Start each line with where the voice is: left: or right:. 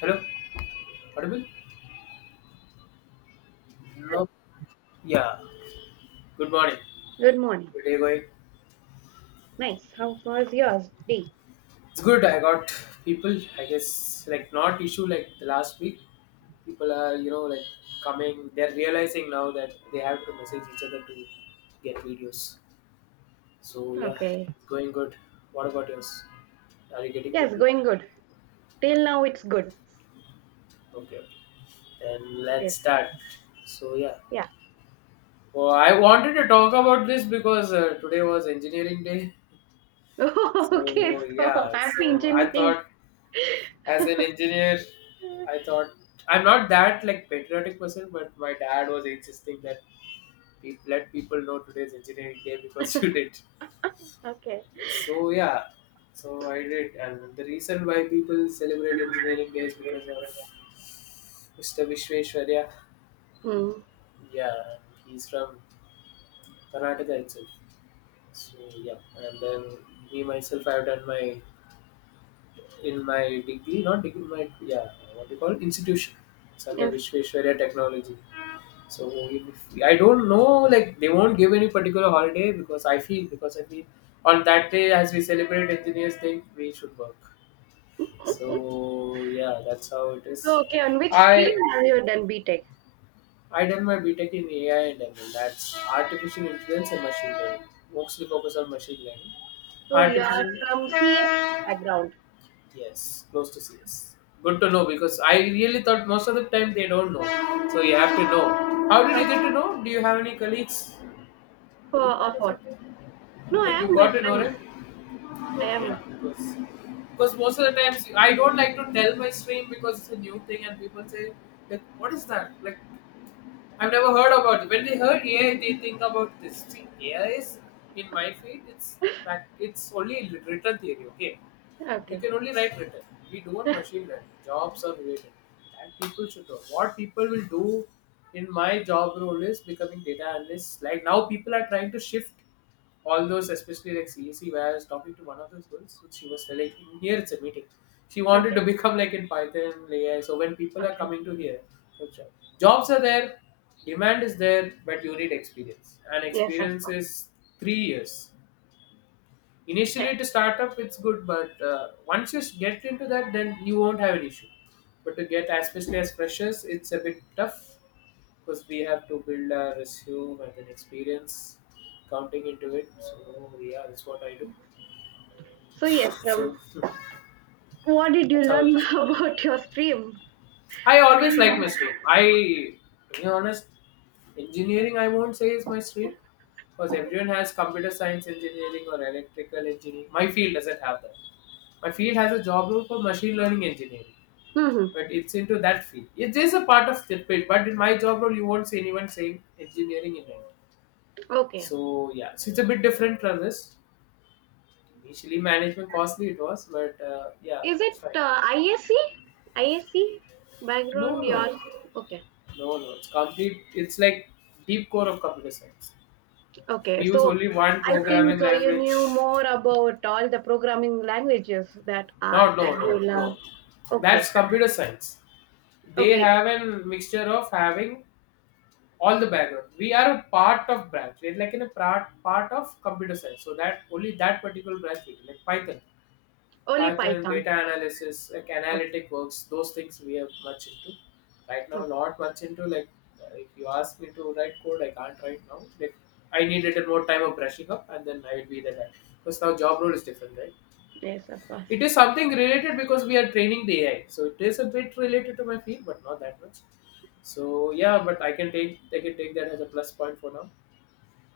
left: Hello, audible? No, yeah. Good morning.
right: Good morning.
left: Good day going.
right: Nice, how was yours, D?
left: It's good. I got people. I guess like not issue like the last week. People are like coming. They're realizing now that they have to message each other to get videos. So yeah,
right: Okay.
left: it's going good. What about yours? Are you getting
right: Yes,
left: people?
right: going good. Till now it's good.
left: Okay, okay. Then
right: So
left: let's
right: yes.
left: start. So yeah.
right: Yeah.
left: Well, I wanted to talk about this because today was engineering day.
right: Okay.
left: So
right: So
left: yeah,
right: happy
left: so I
right: engineering.
left: thought as an engineer, I thought I'm not that like patriotic person, but my dad was insisting that let people know today's engineering day because you did.
right: Okay.
left: So yeah, so I did, and the reason why people celebrate engineering day is because of Mr. Vishveshwarya.
right: Hmm.
left: Yeah, he's from Karnataka itself. So yeah, and then me myself, I've done my in my degree, not degree, my yeah, what do you call it? Institution. It's under
right: Yes.
left: Vishveshwarya Technology. So if, I don't know, like they won't give any particular holiday because I feel on that day as we celebrate engineers day, we should work. So yeah, that's how it is.
right: So okay, on which stream
left: I
right: have you done BTEC?
left: I done my BTEC in AI and ML. That's artificial intelligence and machine learning. Mostly focus on machine learning.
right: So you are
left: Artificial
right: from CS background.
left: Yes, close to CS. Good to know because I really thought most of the time they don't know. So you have to know. How did
right: Of,
left: you get to know? Do you have any colleagues doing
right: of
left: that or
right: what?
left: something?
right: No, I
left: Like
right: have
left: you
right: my
left: got to know
right: friends.
left: it.
right: I
left: Okay, yeah.
right: am.
left: Because most of the times I don't like to tell my stream because it's a new thing and people say like what is that like I've never heard about it. When they heard AI, they think about this. See, AI is in my field. It's back. It's only written theory. Okay, you
right: Okay.
left: can only write written. We do on machine learning. Jobs are related. And people should know. What people will do in my job role is becoming data analyst. Like now, people are trying to shift all those, especially like CSE, where I was talking to one of those girls, so she was telling here it's a meeting. She wanted
right: Okay.
left: to become like in Python, AI. So when people are
right: Okay.
left: coming to here, for jobs are there, demand is there, but you need experience, and
right: Yes, of
left: experience
right: course.
left: is 3 years
right: Yeah.
left: initially to start up it's good but once you get into that then you won't have an issue but to get especially as freshers it's a bit tough because we have to build our resume and an experience counting into it so yeah that's what I do
right: So yes.
left: so
right: What did you
left: that's how it
right: learn
left: is.
right: about your stream?
left: I always like my stream. I, to be honest, engineering I won't say is my stream because everyone has computer science engineering or electrical engineering. My field doesn't have that. My field has a job role for machine learning engineering,
right: Mm-hmm.
left: but it's into that field. It is a part of the field, but in my job role, you won't see anyone saying engineering in it.
right: Okay.
left: So yeah, so it's a bit different from this. Initially, management costly it was, but yeah,
right: Is
left: it's
right: it
left: fine.
right: ISE? ISE background,
left: No, no.
right: yours? Okay,
left: No, no, it's complete. It's like deep core of computer science.
right: okay.
left: We use
right: So
left: only one
right: I think
left: programming
right: you knew
left: language.
right: more about all the programming languages that are
left: No, no, no,
right: tabular.
left: no.
right: Okay,
left: That's computer science. They
right: okay.
left: have a mixture of having all the background. We are a part of branch. We're like in a part of computer science. So that only that particular branch, we do, like Python.
right: Only
left: Python,
right: Python.
left: data analysis, like
right: Okay,
left: analytic works, those things we are much into. Right now,
right: okay.
left: not much into like if you ask me to write code, I can't right now. Like I need a little more time of brushing up, and then I will be the guy. Because now job role is different, right?
right: Yes, of course.
left: It is something related because we are training the AI, so it is a bit related to my field, but not that much. So yeah, but I can take that as a plus point for now.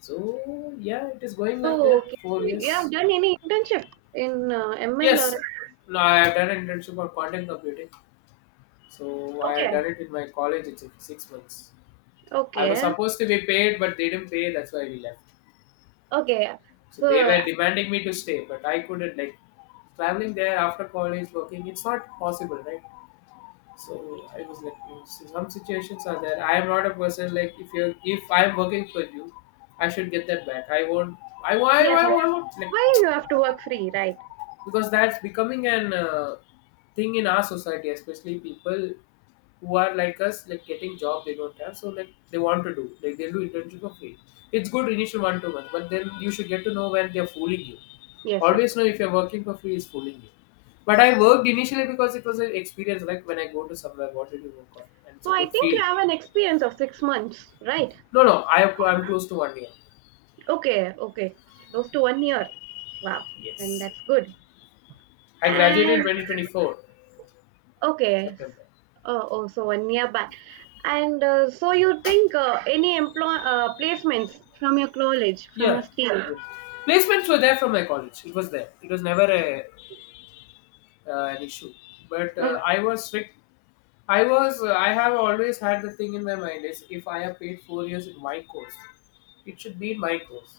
left: So yeah, it is going like
right: So
left: that.
right: okay,
left: Four
right: you have
left: years.
right: done any internship in ML or
left: Yes. No, I have done an internship on quantum computing. So I had
right: okay,
left: done it in my college. It's 6 months. I was
right: okay,
left: supposed to be paid, but they didn't pay. That's why we left.
right: okay.
left: So they
right: So
left: were demanding me to stay, but I couldn't. Like traveling there after college, working, it's not possible, right? So I was like, no, so some situations are there. I am not a person like if you are if I am working for you, I should get that back. I won't. I why
right: yes,
left: why why won't like
right: why you have to work free, right?
left: because that's becoming an thing in our society especially people who are like us like getting job they don't have so like they want to do like they'll do internship for free it's good initial 1-2 months but then you should get to know when they're fooling you
right: Yes, of
left: always
right: course.
left: know if you're working for free is fooling you but I worked initially because it was an experience like when I go to somewhere what did you work on and it's
right: So
left: a
right: I
left: good
right: think you
left: field.
right: have an experience of 6 months, right?
left: No, no I'm close to 1 year.
right: Okay, okay. Close to 1 year. Wow. And
left: Yes,
right: that's good.
left: I graduated in
right: And
left: 2024
right: okay.
left: September.
right: Oh, oh, so 1 year back. And so you think any employ placements from your college, from your
left: Yeah.
right: stream?
left: Placements were there from my college. It was there. It was never a an issue. But
right: Oh,
left: I was strict. I was. I have always had the thing in my mind is if I have paid 4 years in my course, it should be in my course.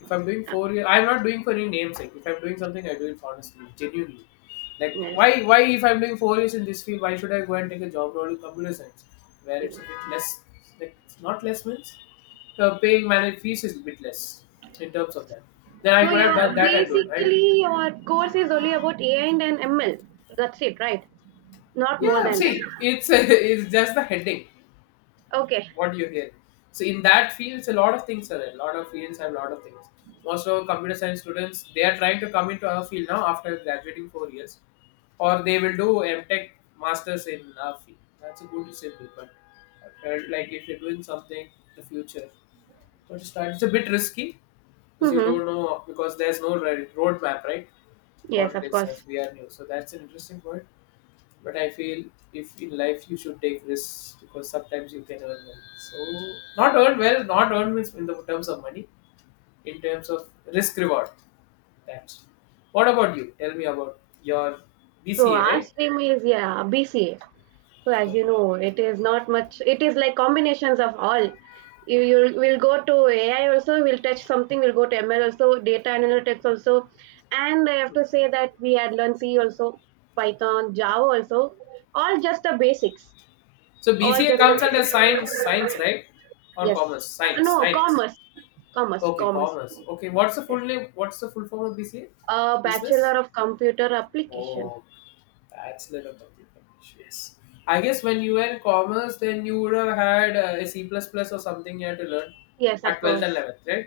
left: If I'm doing 4 years, I'm not doing for any namesake. If I'm doing something, I do it honestly, genuinely. Like
right: yes.
left: why? Why if I'm doing 4 years in this field, why should I go and take a job role in computer science, where it's a bit less. Like it's not less means paying managed fees is a bit less in terms of that. Then I
right: So
left: could have
right: your
left: done that and do it right.
right: basically your course is only about AI and ML. That's it, right? Not more
left: Yeah,
right: than that.
left: see, it's it's just the heading.
right: Okay.
left: What you hear. So in that field, it's a lot of things are there. A lot of fields have a lot of things. Most of our computer science students, they are trying to come into our field now after graduating 4 years, or they will do MTech masters in our field. That's a good simple, but I felt like if you're doing something in the future, don't start. It's a bit risky because you
right: Mm-hmm.
left: don't know because there's no roadmap, right?
right: Yes,
left: What it
right: of
left: is as
right: course.
left: we are new. So that's an interesting point. But I feel if in life you should take risks because sometimes you can earn well. So not earn well, not earn means in the terms of money, in terms of risk reward. That. What about you? Tell me about your
right: So
left: BCA,
right: our
left: right?
right: stream is yeah BCA. So as you
left: Okay.
right: know, it is not much. It is like combinations of all. You will go to AI also. We'll touch something. We'll go to ML also. Data analytics also. And I have to say that we had learned C also, Python, Java also. All just the basics.
left: So
right: All
left: BCA
right: just the
left: comes under science,
right: basics.
left: science, right? Or
right: Yes.
left: commerce? Science,
right: No,
left: science.
right: commerce. Commerce.
left: Okay,
right: Commerce.
left: commerce. Okay, what's the full
right: Yes.
left: name? What's the full form of BCA? Business?
right: Bachelor of Computer Application.
left: Oh, that's little complicated. Yes. I guess when you were in commerce, then you would have had a C++ plus plus or something you had to learn
right: Yes, of
left: at 12th and
right: course.
left: 11th, right?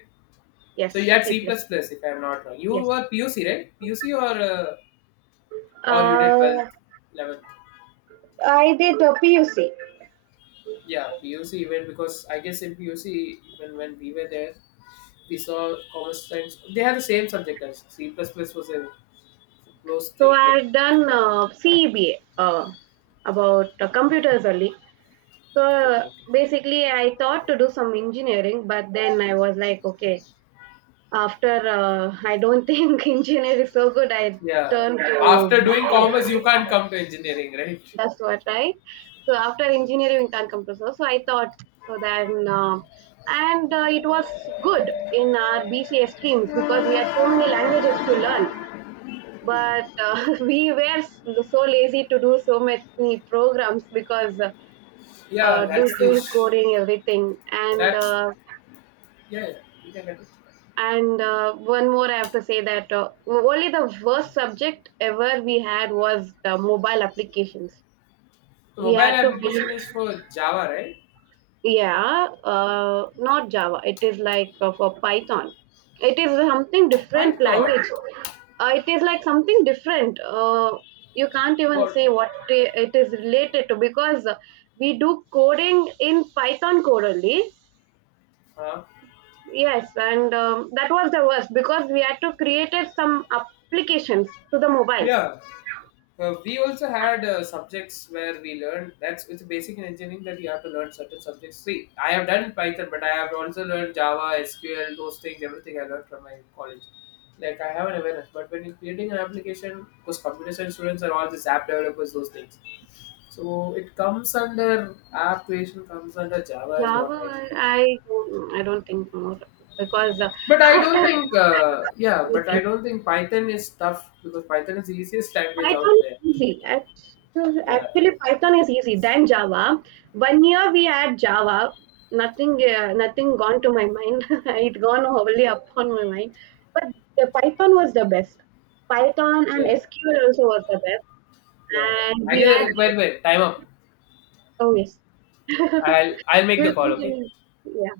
left: So you
right: Yes.
left: had
right: C
left: C++,
right: plus.
left: plus plus if I'm not wrong. You
right: Yes.
left: were PUC, right? PUC or you did
right: Uh,
left: 12th, 11th?
right: I did a PUC.
left: Yeah, PUC even because I guess in PUC, even when we were there, we saw commerce science. They had the same subject as C++ plus plus was a close
right: So
left: thing,
right: I
left: like
right: had done
left: important.
right: CEBA about computers only. So
left: Okay, okay.
right: basically, I thought to do some engineering, but then I was like, okay, after I don't think engineering is so good, I
left: Yeah.
right: turned to
left: After doing commerce,
right: business.
left: you can't come to engineering, right?
right: That's what, right? So after engineering, we can't come to so. So I thought so. Then and it was good in our BCS streams because we had so many languages to learn, but so lazy to do so many programs because
left: Yeah,
right: due
left: that's the
right: to
left: ish.
right: coding everything
left: That's yeah. Yeah, you can get it.
right: and one more I have to say that only the worst subject ever we had was mobile applications
left: The
right: we
left: mobile
right: had to build.
left: application is for Java, right?
right: Yeah, not Java. It is like for Python. It is something different
left: Python.
right: language. It is like something different. You can't even
left: What?
right: say it is related to because we do coding in Python code only.
left: Huh?
right: Yes, and that was the worst because we had to create some applications to the mobile.
left: Yeah. We also had subjects where we learned that's it's basic in engineering that you have to learn certain subjects. See, I have done Python, but I have also learned Java, SQL, those things, everything I learned from my college. Like I have an awareness, but when you're creating an application, because computer science students are all the app developers, those things. So it comes under app creation comes under Java is what
right: Java,
left: I.
right: I don't think more because
left: But I don't
right: after
left: think uh, yeah, but
right: everything.
left: I don't think Python is tough because Python is the easiest language out
right: Python
left: there.
right: is easy.
left: Yeah,
right: Actually, Python is easy than Java. 1 year we had Java. Nothing gone to my mind. It gone wholly upon my mind. But the Python was the best. Python and
left: yeah,
right: SQL also was the best.
left: yeah.
right: And
left: I
right: we had
left: guess wait,
right: this.
left: wait, time up.
right: Oh yes.
left: I'll make the
right: We'll
left: call. Okay.
right: continue. Yeah.